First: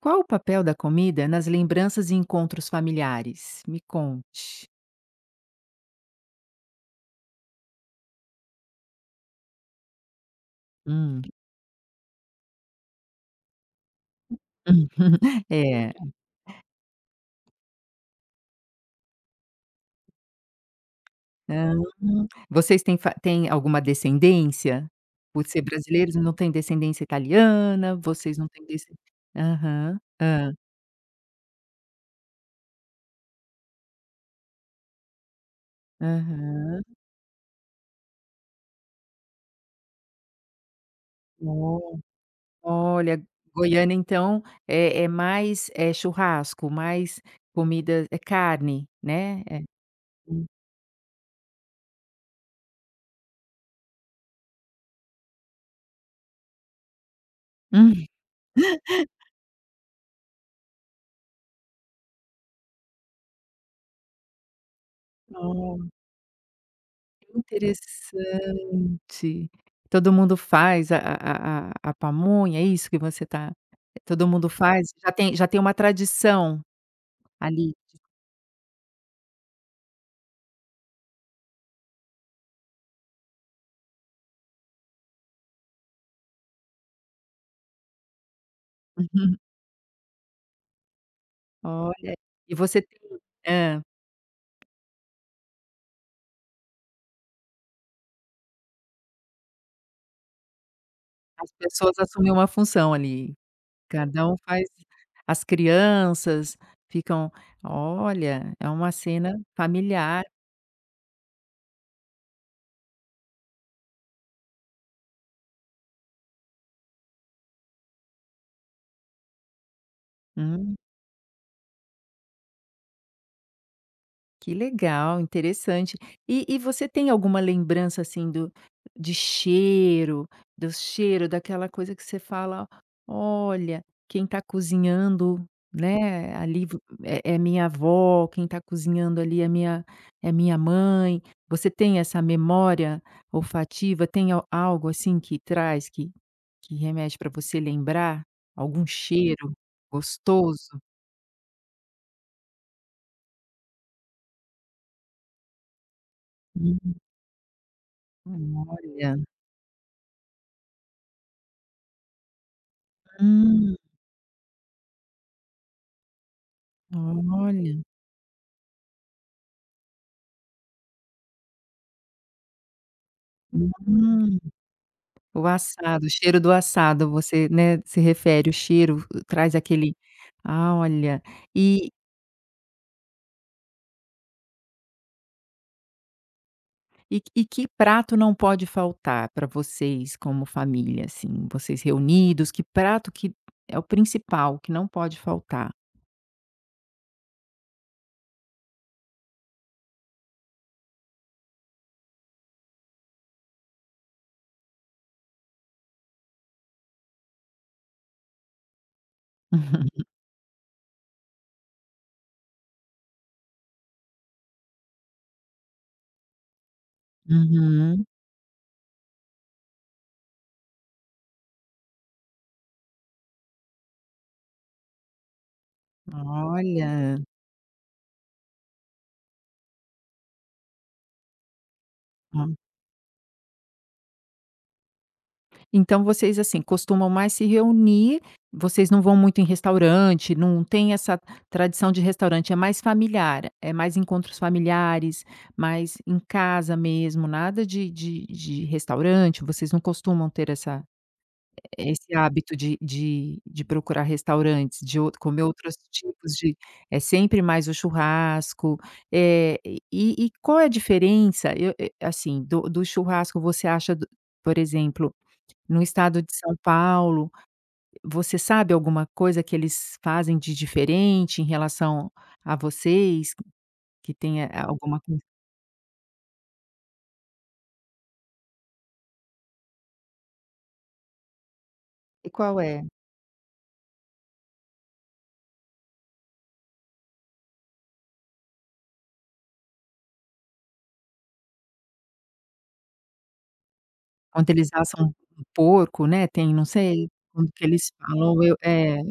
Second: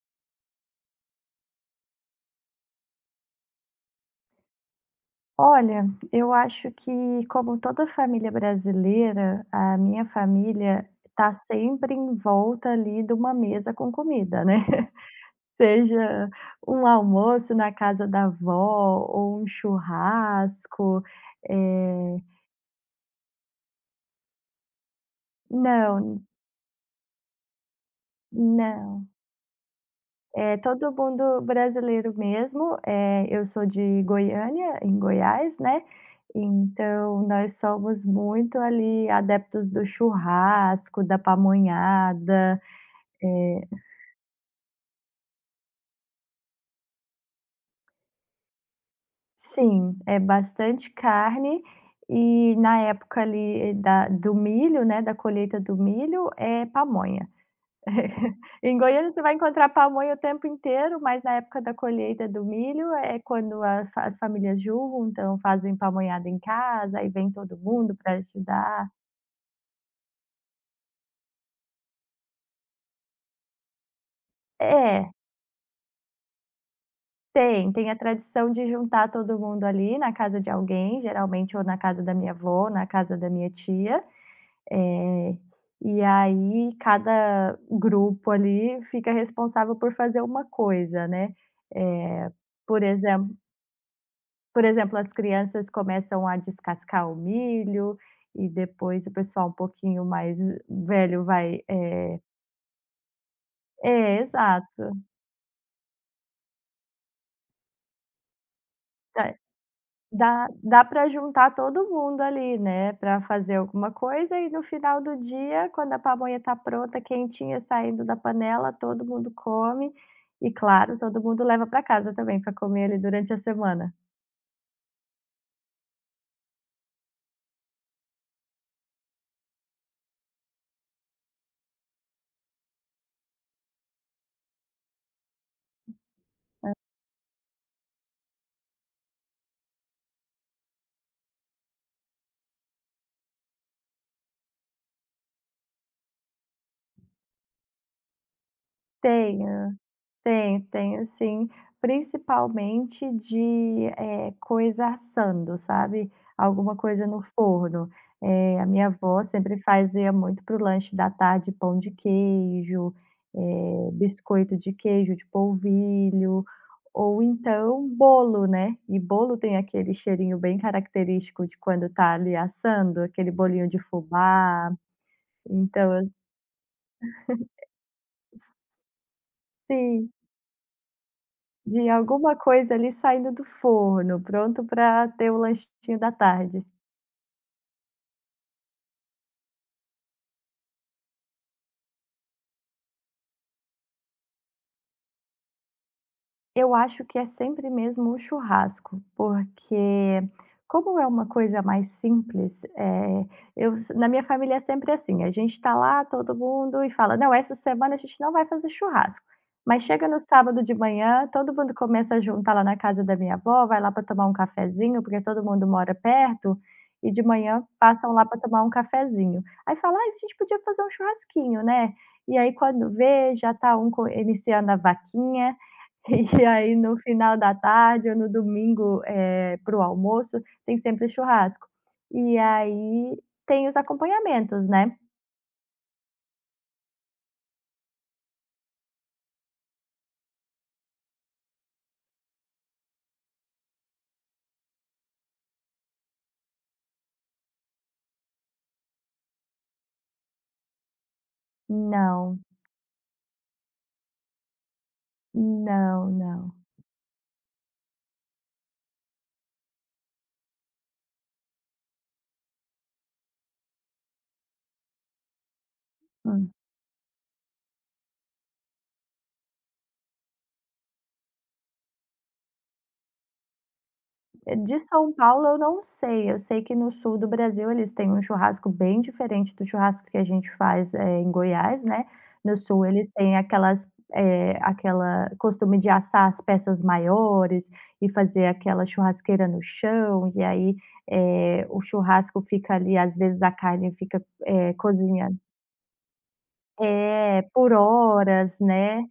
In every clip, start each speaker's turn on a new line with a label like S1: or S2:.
S1: Qual o papel da comida nas lembranças e encontros familiares? Me conte.
S2: Olha, eu acho que como toda a família brasileira, a minha família
S1: Hum.
S2: tá sempre em volta ali de uma mesa com comida, né.
S1: É.
S2: Seja um almoço na casa da vó, ou um churrasco,
S1: Aham.
S2: eh
S1: Vocês têm fa têm alguma descendência? Por ser brasileiros,
S2: Não.
S1: não têm descendência italiana, vocês não têm descen
S2: Não.
S1: aham. Hã?
S2: Eh, todo mundo brasileiro mesmo. Eh, eu sou de Goiânia, em Goiás, né,
S1: Aham.
S2: então nós somos muito ali adeptos do churrasco, da
S1: [unintelligible]
S2: pamonhada,
S1: Olha,
S2: eh
S1: Goiânia então é é mais, eh, churrasco, mais comida é carne, né? Eh
S2: Sim, é bastante carne, e na época ali da do milho, né, da colheita do milho, é pamonha. Em Goiânia você vai encontrar pamonha o tempo inteiro, mas na época da colheita do milho é quando a f as famílias juntam, fazem
S1: Ah.
S2: pamonhada em casa, aí vem
S1: Que
S2: todo mundo pra
S1: interessante.
S2: ajudar.
S1: Todo mundo faz a a a a pamonha, é isso que você tá todo mundo faz já
S2: É.
S1: tem já tem uma tradição
S2: Tem.
S1: ali?
S2: Tem a tradição de juntar todo mundo ali na casa de alguém, geralmente ou na casa da minha vó, na casa da minha tia, eh, e aí cada grupo ali fica
S1: Uhum.
S2: responsável por fazer uma coisa, né.
S1: Olha,
S2: Eh,
S1: e você
S2: por
S1: tem
S2: exem
S1: hã.
S2: por exemplo, as crianças começam a descascar o milho e depois o pessoal um pouquinho mais velho
S1: As
S2: vai,
S1: pessoas
S2: eh
S1: assumem uma função ali.
S2: É,
S1: Cada uma faz
S2: exato.
S1: as crianças ficam olha, é uma
S2: Ta
S1: cena familiar.
S2: dá dá pra juntar todo mundo ali, né, pra fazer alguma coisa, e no final do dia, quando a pamonha tá pronta, quentinha, saindo da panela, todo mundo come, e
S1: Hum.
S2: claro, todo mundo leva pra casa também pra comer ali durante a semana.
S1: Que legal, interessante. E e você tem alguma lembrança assim do de cheiro, do cheiro daquela coisa que você fala: "Olha, quem tá cozinhando, né, ali
S2: É.
S1: vo é minha avó" "Quem tá cozinhando ali é minha é a minha mãe". Você tem essa memória olfativa? Tem algo assim que traz, que remete pra você lembrar? Algum cheiro
S2: Tenho, tenho,
S1: gostoso?
S2: tenho sim. Principalmente de, eh, coisa assando, sabe, alguma
S1: Hum.
S2: coisa no forno. É a minha
S1: Olha.
S2: avó sempre fazia muito para o lanche da tarde pão de queijo,
S1: Hum.
S2: eh, biscoito de queijo, de polvilho, ou
S1: Olha.
S2: então bolo, né, e bolo tem aquele cheirinho bem característico de quando tá ali assando, aquele bolinho de
S1: Hum,
S2: fubá,
S1: o assado,
S2: então
S1: o cheiro do assado você, né, se refere o
S2: Si
S1: cheiro, traz aquele,
S2: Sim.
S1: ah, olha,
S2: De e
S1: e
S2: alguma coisa ali saindo do forno, pronto pra ter o lanchinho da tarde.
S1: E que e que prato não pode faltar pra vocês como família, assim, vocês reunidos? Que prato que é o principal, que não pode faltar?
S2: Eu acho que é sempre mesmo o churrasco. Porque como é uma coisa mais simples, eh, eu se na minha família é sempre assim, a gente está lá todo mundo e fala: "Não, essa semana a gente não vai fazer churrasco", mas chega no sábado de manhã, todo mundo começa a juntar lá na casa da minha avó, vai lá para tomar um cafezinho, porque todo mundo mora perto, e de manhã
S1: Uhum.
S2: passam lá para tomar um cafezinho. Aí fala: "Ai a gente podia fazer um churrasquinho, né". E aí quando vê já tá um co iniciando a vaquinha, e aí no
S1: Olha.
S2: final da tarde ou no domingo, eh, para o almoço, tem sempre churrasco. E
S1: Hum.
S2: aí, tem os acompanhamentos, né.
S1: Então, vocês, assim, costumam mais se reunir. Vocês não vão muito em restaurante, não têm essa tradição de restaurante é mais familiar, é mais encontros familiares, mais em casa mesmo, nada de de de restaurante, vocês não costumam ter, essa eh, esse
S2: Não.
S1: hábito de de de procurar restaurantes, de outro comer outros
S2: Não,
S1: tipos
S2: não.
S1: de é sempre mais o churrasco. Eh, e e qual é a diferença eu eu eh, assim, do do churrasco? Você acha do por exemplo, no estado de
S2: Hum.
S1: São Paulo, você sabe alguma coisa que eles fazem de diferente em relação a vocês? Que tenha
S2: Eh,
S1: a
S2: de
S1: alguma
S2: São
S1: coisa
S2: Paulo eu não sei. Eu sei que no sul do Brasil eles têm um churrasco bem diferente do churrasco que a gente faz, eh, em Goiás, né.
S1: E
S2: No
S1: qual
S2: sul,
S1: é?
S2: eles têm aquelas eh, aquela costume de assar as peças maiores, e fazer aquela churrasqueira no chão. E aí, eh, o churrasco fica ali, às vezes, a carne fica,
S1: Quando eles
S2: eh,
S1: assam um
S2: cozinhando
S1: um porco, né. Tem não sei,
S2: É,
S1: o que
S2: por
S1: eles falam eu
S2: horas,
S1: É,
S2: né.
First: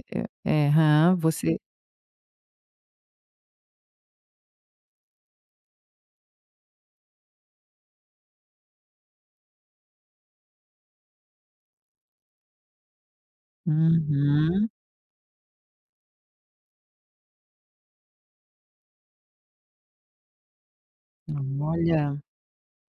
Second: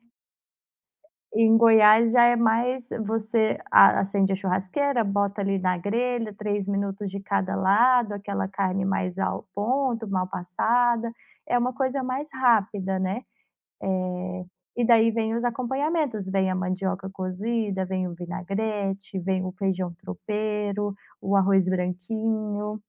S1: eh, aham. Você
S2: Em Goiás já é mais você a acende a churrasqueira, bota ali na grelha, 3 minutos de cada lado, aquela carne mais ao ponto, mal passada. É uma coisa mais rápida, né. Eh,
S1: Uhum.
S2: e daí vêm os acompanhamentos: vem a mandioca cozida, vem o vinagrete, vem o feijão tropeiro, o arroz
S1: Olha.
S2: branquinho.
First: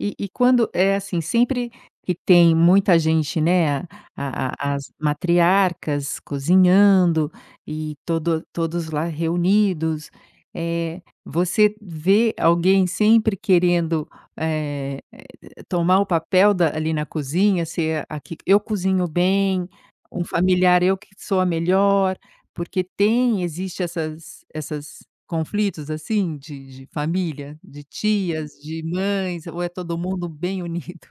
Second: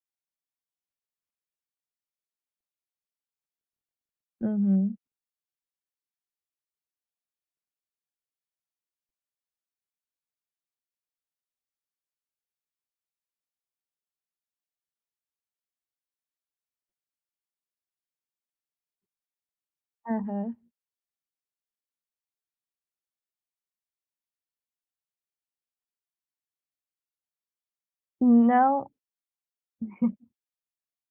S1: E e quando, eh, assim, sempre que tem muita gente, né, a a as
S2: Uhum.
S1: matriarcas cozinhando, e todo todos lá reunidos. Eh, você vê alguém sempre querendo, eh eh, tomar o papel da ali na cozinha? Ser a que: "Eu cozinho bem", um
S2: Aham.
S1: familiar: "Eu que sou a melhor", porque tem, existe essas essas conflitos, assim, de de família, de tias, de
S2: Não
S1: mães? Ou é todo mundo bem unido?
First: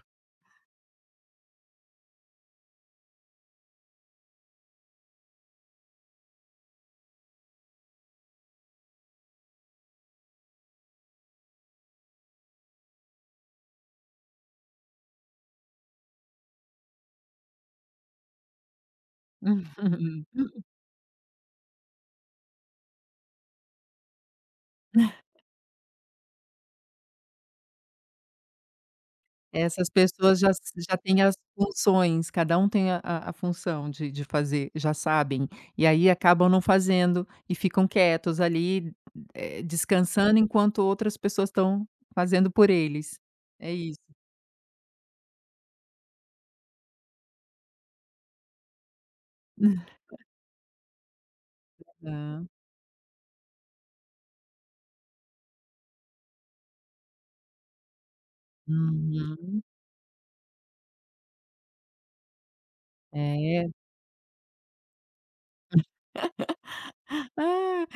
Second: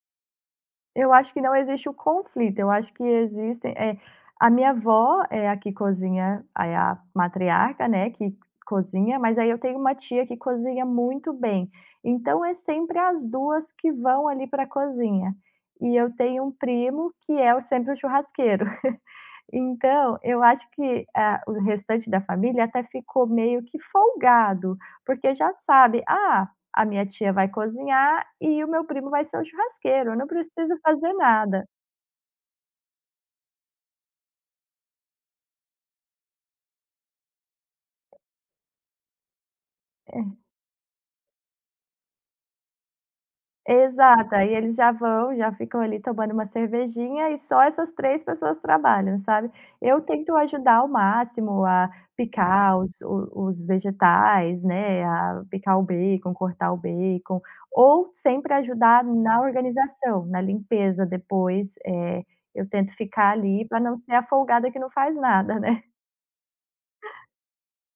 S2: Eu acho que não existe o conflito, eu acho que existem, eh, a minha avó é a que cozinha, aí a matriarca, né, que cozinha, mas aí eu tenho uma tia que cozinha muito bem. Então, é sempre as 2 que vão ali pra cozinha. E eu tenho um primo que é o sempre o churrasqueiro.
S1: Uhum.
S2: Então,
S1: Uhum.
S2: eu acho que a o restante da família até ficou meio que folgado, porque já sabe: "Ah, a minha tia vai cozinhar e o meu primo vai ser o
S1: Essas
S2: churrasqueiro, eu não
S1: pessoas já se
S2: preciso
S1: já
S2: fazer
S1: têm as
S2: nada".
S1: funções, cada um tem a a a função de de fazer, já sabem, e aí acabam não fazendo, e ficam quietos ali, eh,
S2: Hã.
S1: descansando enquanto outras pessoas estão fazendo por eles, é isso.
S2: Exato, aí eles já vão, já ficam ali, tomando uma cervejinha e só essas 3 pessoas trabalham, sabe.
S1: Hã.
S2: Eu tento ajudar o máximo a
S1: Tá.
S2: picar os os vegetais, né, a picar o bacon, cortar o bacon, ou sempre ajudar na
S1: Uhum.
S2: organização, na limpeza depois, eh, eu tento ficar ali
S1: É.
S2: pra não ser a folgada que não faz nada, né.
S1: Ah,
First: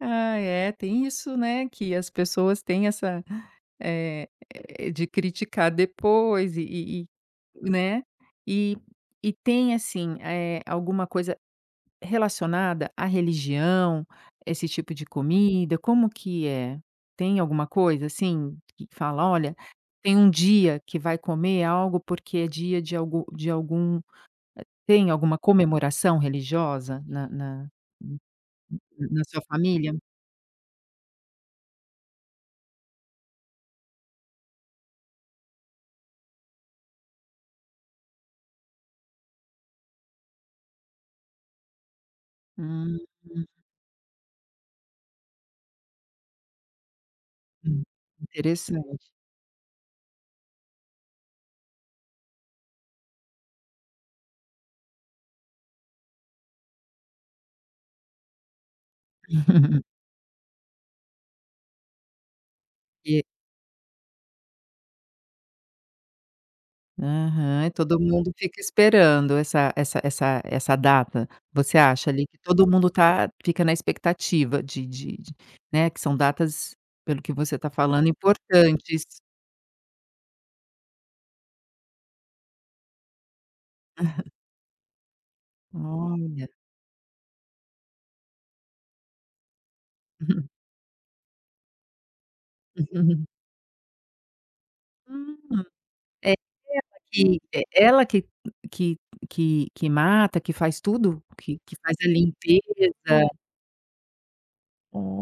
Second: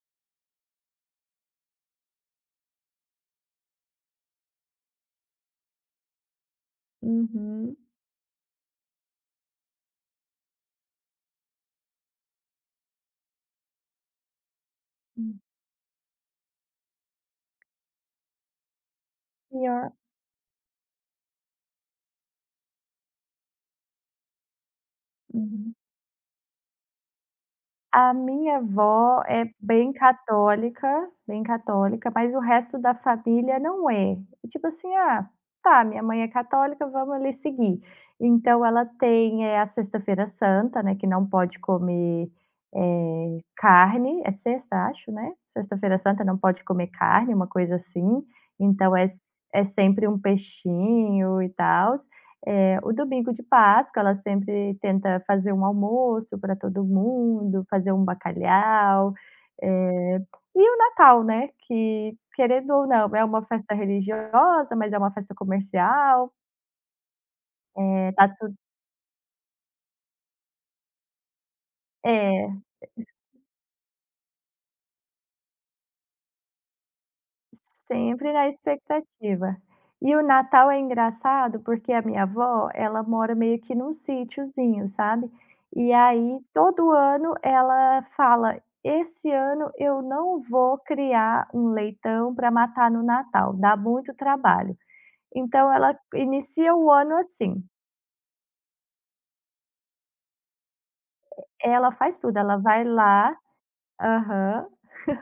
S1: ai é, tem isso, né, que as pessoas têm essa, eh, de criticar depois e e e,
S2: Uhum.
S1: né, e e tem assim, eh, alguma coisa relacionada à religião? Esse tipo de
S2: Hum.
S1: comida? Como que é? Tem alguma coisa assim, que fala: "Olha,
S2: E a
S1: tem um dia que vai comer algo porque é dia de algo de algum". Eh, tem alguma
S2: Uhum.
S1: comemoração religiosa na na
S2: A
S1: na,
S2: minha
S1: hum,
S2: avó
S1: na sua
S2: é bem
S1: família?
S2: católica, bem católica, mas o resto da família não é. E tipo assim: "Ah, tá minha mãe é católica, vamos ali seguir". Então, ela tem a sexta-feira santa, né, que não pode comer, eh,
S1: Uhum.
S2: carne. É sexta, acho, né? Sexta-feira santa não pode comer carne, uma coisa
S1: Hum,
S2: assim, então
S1: interessante.
S2: é é sempre um peixinho e tals, eh, o domingo de páscoa, ela sempre tenta fazer um almoço pra todo mundo, fazer um bacalhau. E o Natal, né, que querendo ou não,
S1: E
S2: é
S1: é
S2: uma festa religiosa mas é uma festa comercial.
S1: Aham. E todo
S2: É, tá
S1: mundo
S2: tudo
S1: fica esperando essa essa essa essa data. Você acha
S2: É.
S1: ali que todo mundo
S2: Eh, s
S1: tá fica na expectativa de de de né, que são datas pelo que você está
S2: S
S1: falando
S2: sempre na
S1: importantes.
S2: expectativa. E o Natal é engraçado porque a minha avó, ela mora meio que num sitiozinho, sabe. E aí,
S1: Olha.
S2: todo ano ela fala: "Esse ano eu não vou criar um leitão para matar no Natal. Dá muito trabalho".
S1: Hum.
S2: Então ela
S1: É
S2: inicia o
S1: ela
S2: ano
S1: que é
S2: assim.
S1: e-ela que que que mata, que faz tudo. Que que
S2: E-ela
S1: faz a
S2: faz tudo, ela
S1: limpeza
S2: vai lá Aham.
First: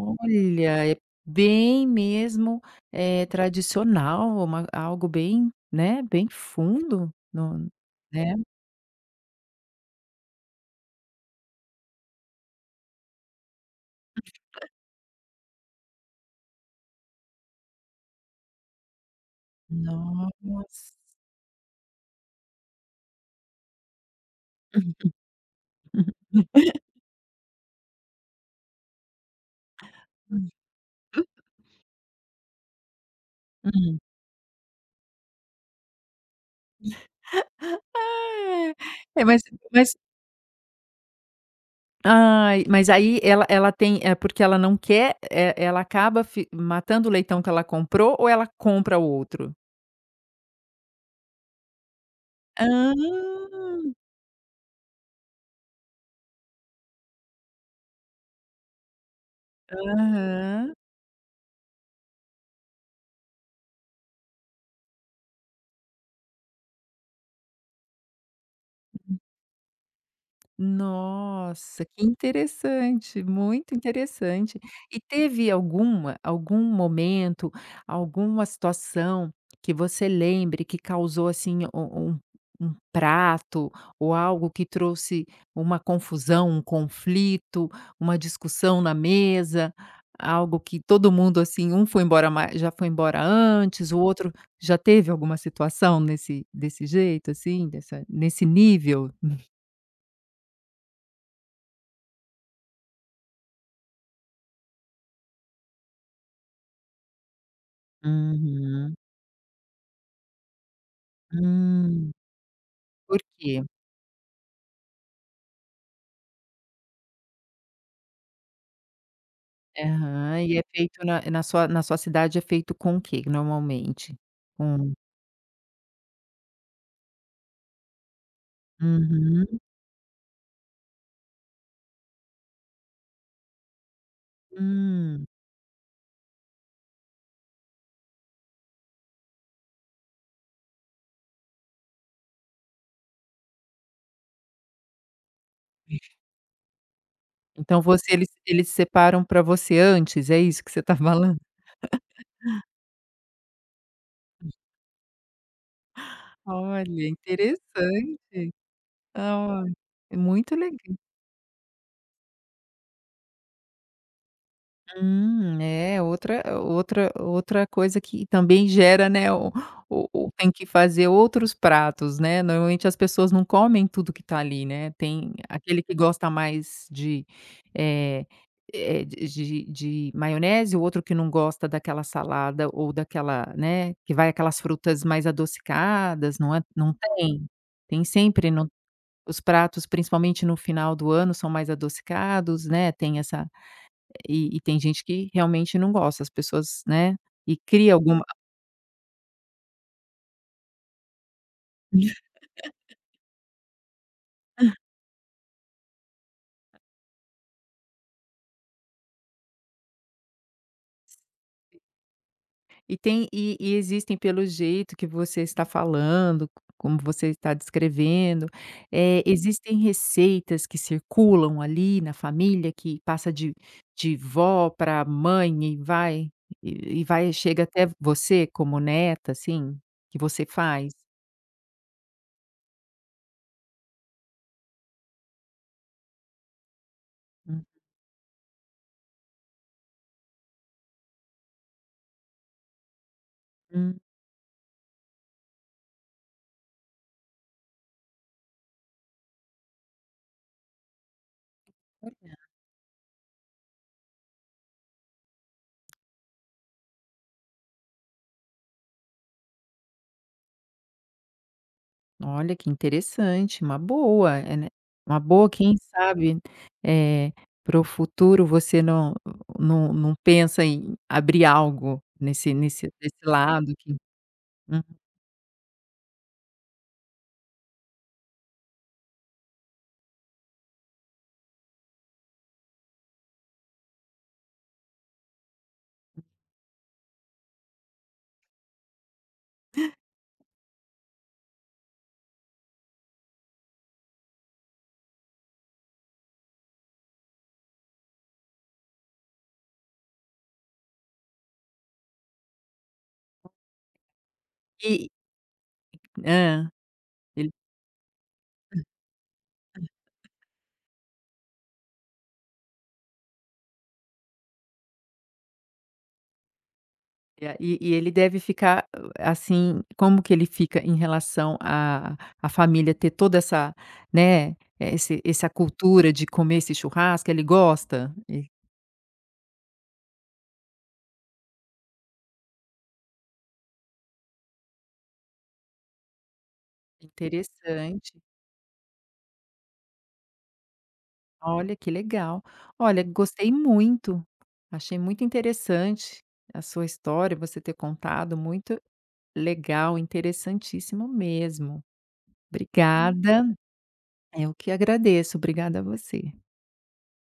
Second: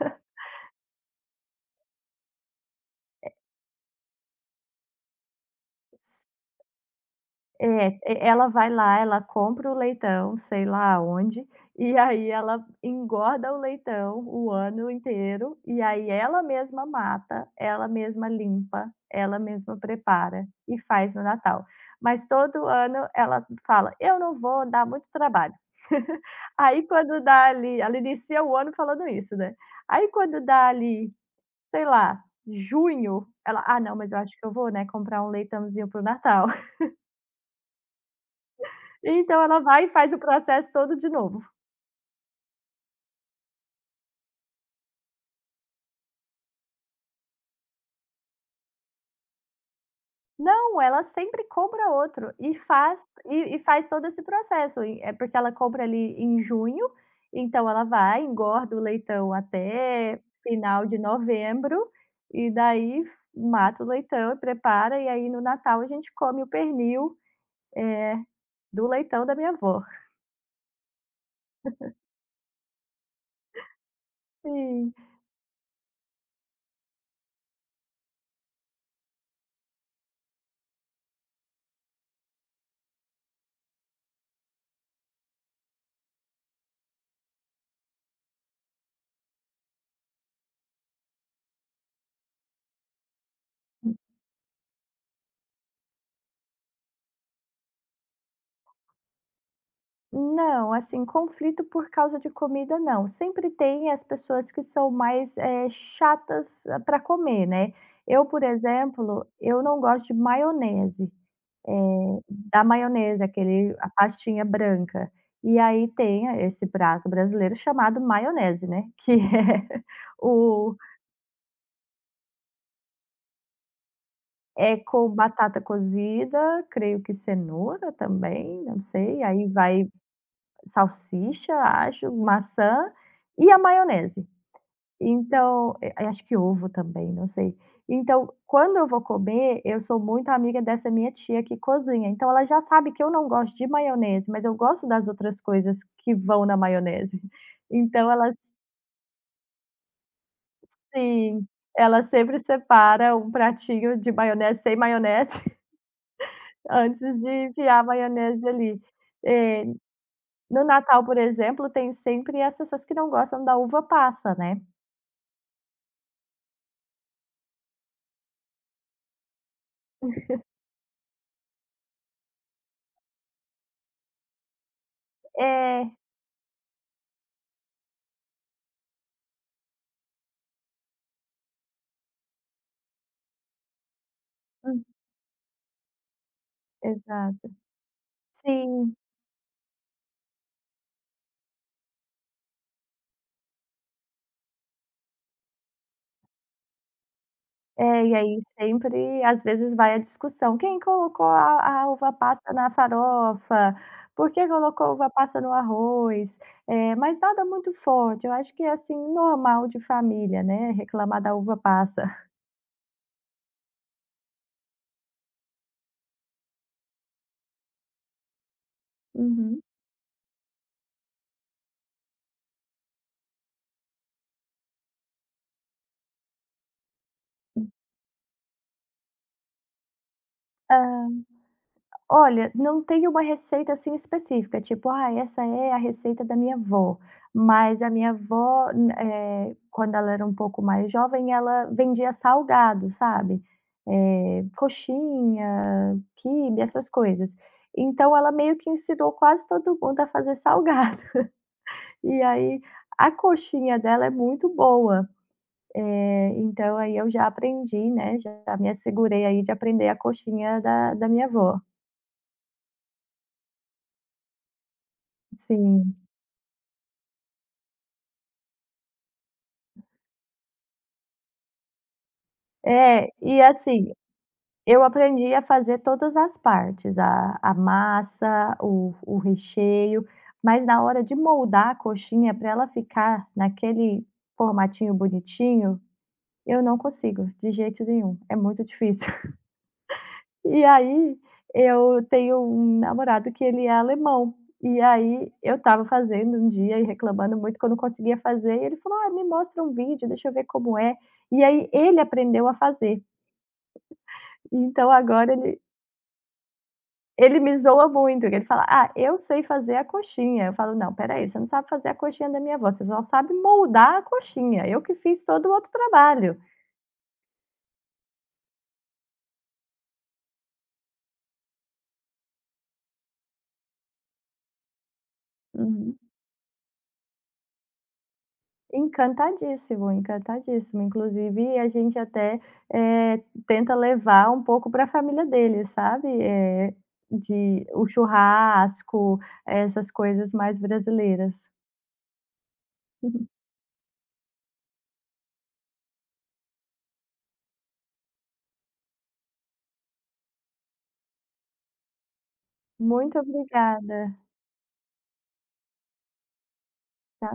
S1: é bem mesmo, eh,
S2: Eh
S1: tradicional. Uma algo bem, né,
S2: S
S1: bem fundo no
S2: É,
S1: né.
S2: ela vai lá, ela compra o leitão, sei lá aonde, e aí ela engorda o leitão o
S1: [unintelligible]
S2: ano inteiro, e aí ela mesma mata, ela mesma limpa, ela mesma prepara e
S1: Noss
S2: faz no Natal. Mas todo ano ela fala: "Eu não vou dá muito trabalho". Aí quando dá ali ela inicia o ano falando isso, né. Aí, quando
S1: Hum.
S2: dá ali, sei lá, junho, ela: "Ah, não,
S1: Hum.
S2: mas eu acho que eu vou, né, comprar um leitãozinho para o Natal".
S1: Ai, ai. É mas
S2: Então, ela vai e
S1: mas
S2: faz o processo todo de novo.
S1: Ai, mas aí ela ela tem é porque ela não quer, eh, ela ela acaba fi matando o leitão que ela comprou? Ou ela compra outro?
S2: Não, ela sempre compra outro. E
S1: Hã.
S2: faz e e faz todo esse processo. Eh, porque ela compra ali em junho, então ela vai, engorda o leitão até
S1: Aham.
S2: final de novembro, e daí mata o leitão, prepara. E aí, no Natal a gente come o pernil, eh, do
S1: Hum.
S2: leitão da minha avó.
S1: Nossa, que interessante, muito interessante.
S2: Sim.
S1: E teve alguma algum momento, alguma situação que você lembre que causou assim um um um prato, ou algo que trouxe uma confusão, um conflito, uma discussão na mesa? Algo que todo mundo assim um foi embora mais já foi embora antes,
S2: Hum.
S1: o outro já teve alguma situação nesse desse jeito assim, dessa nesse nível?
S2: Não, assim, conflito por causa de comida, não. Sempre tem as pessoas que são mais, eh, chatas para comer, né. Eu, por
S1: Uhum.
S2: exemplo, eu não gosto de maionese.
S1: Hum.
S2: Eh, da
S1: Por
S2: maionese,
S1: quê?
S2: aquele a pastinha branca. E aí, tem esse prato brasileiro chamado maionese, né. Que é
S1: Aham. E é
S2: o
S1: feito na na sua na sua cidade é feito com o quê normalmente?
S2: É
S1: Com
S2: com batata cozida, creio que cenoura também, não sei, aí
S1: Uhum.
S2: vai salsicha, acho, maçã e a maionese.
S1: Hum.
S2: Então eh, a acho que ovo também, não sei. Então, quando eu vou comer, eu sou muito amiga dessa minha tia que cozinha, então ela já sabe que eu não gosto de maionese mas eu gosto das outras coisas
S1: Ixe.
S2: que vão na maionese.
S1: Então,
S2: Então,
S1: você eles
S2: elas
S1: eles separam para você antes? É isso que você está falando?
S2: Sim, elas sempre separa um pratinho de
S1: Hum.
S2: maionese sem maionese, antes
S1: Olha,
S2: de enfiar a maionese
S1: interessante.
S2: ali.
S1: Ah, ó
S2: É,
S1: é muito
S2: no
S1: leg
S2: Natal, por exemplo, tem sempre as pessoas que não gostam da uva passa, né.
S1: Hum, é outra outra outra coisa que também gera, né, o o o tem que fazer outros pratos, né. Normalmente, as pessoas não comem tudo que tá ali, né. Tem aquele
S2: É.
S1: que gosta mais de eh-eh, d de de de maionese, o outro que não gosta daquela salada ou daquela né, que vai aquelas
S2: Hum.
S1: frutas mais adocicadas, não é, não tem?
S2: Exato.
S1: Tem sempre no
S2: Sim.
S1: os pratos, principalmente, no final do ano são mais adocicados, né, tem essa e e tem gente que realmente não gosta. As pessoas né, e cria
S2: É, e
S1: alguma
S2: aí sempre às vezes, vai a discussão: "Quem colocou a a uva passa na farofa? Por que colocou uva passa no arroz?". Eh, mas nada muito forte. Eu acho que é, assim, normal de família, né, reclamar da uva passa.
S1: E tem e e existem pelo jeito que você está falando, co como você está descrevendo. Eh,
S2: Uhum.
S1: existem receitas que circulam ali na família que passa de de vó pra mãe e vai e vai chega
S2: Hum.
S1: até você como neta, assim. Que você faz?
S2: Hã. Olha, não tem uma receita, assim, específica, tipo: "Ai, essa é a receita da minha avó".
S1: Uhum.
S2: Mas a minha avó nã eh, quando ela era um pouco mais jovem ela vendia salgado, sabe.
S1: Hum.
S2: Eh, coxinha, quibe, essas coisas. Então, ela meio que ensinou quase todo mundo a fazer salgado. E
S1: Olha.
S2: aí, a coxinha dela é muito boa. Eh, então, aí eu já aprendi, né, já me assegurei aí de aprender a coxinha da da minha avó.
S1: Olha, que interessante. Uma boa, é né. Uma boa quem
S2: Sim.
S1: sabe. Eh, para o futuro você não não não pensa em abrir algo nesse nesse desse lado que
S2: Eu
S1: Uhum.
S2: aprendi a fazer todas as partes. A a massa, o o recheio, mas na hora de moldar a coxinha pra ela ficar naquele formatinho bonitinho, eu não consigo, de jeito nenhum, é muito difícil.
S1: Hã.
S2: E aí, eu tenho um namorado que ele é alemão. E aí eu estava fazendo um dia e reclamando muito que eu não conseguia fazer, ele falou: "Olha, me mostra um vídeo, deixa eu ver como é". E aí, ele aprendeu a fazer. Então,
S1: E
S2: agora ele
S1: E Hã.
S2: Ele
S1: Ele
S2: me zoa muito, que ele fala:
S1: Hã.
S2: "Ah, eu sei fazer a coxinha", eu falo: "Não, espera aí, você não sabe fazer a coxinha da minha avó, você só sabe moldar a coxinha. Eu que fiz todo o outro trabalho".
S1: E a e e ele deve ficar assim, como que ele fica em relação a a família ter toda essa né, esse essa
S2: Uhum.
S1: cultura de comer esse churrasco, ele gosta? E
S2: Encantadíssimo, encantadíssimo. Inclusive a gente até, eh, tenta levar um pouco pra família dele, sabe. Eh, de o
S1: Interessante.
S2: churrasco, essas coisas mais brasileiras.
S1: Olha, que legal. Olha,
S2: Uhum.
S1: gostei muito. Achei muito interessante a sua história, você ter contado. Muito legal, interessantíssimo mesmo.
S2: Muito
S1: Obrigada.
S2: obrigada.
S1: Eu que agradeço, obrigada você.
S2: Tchau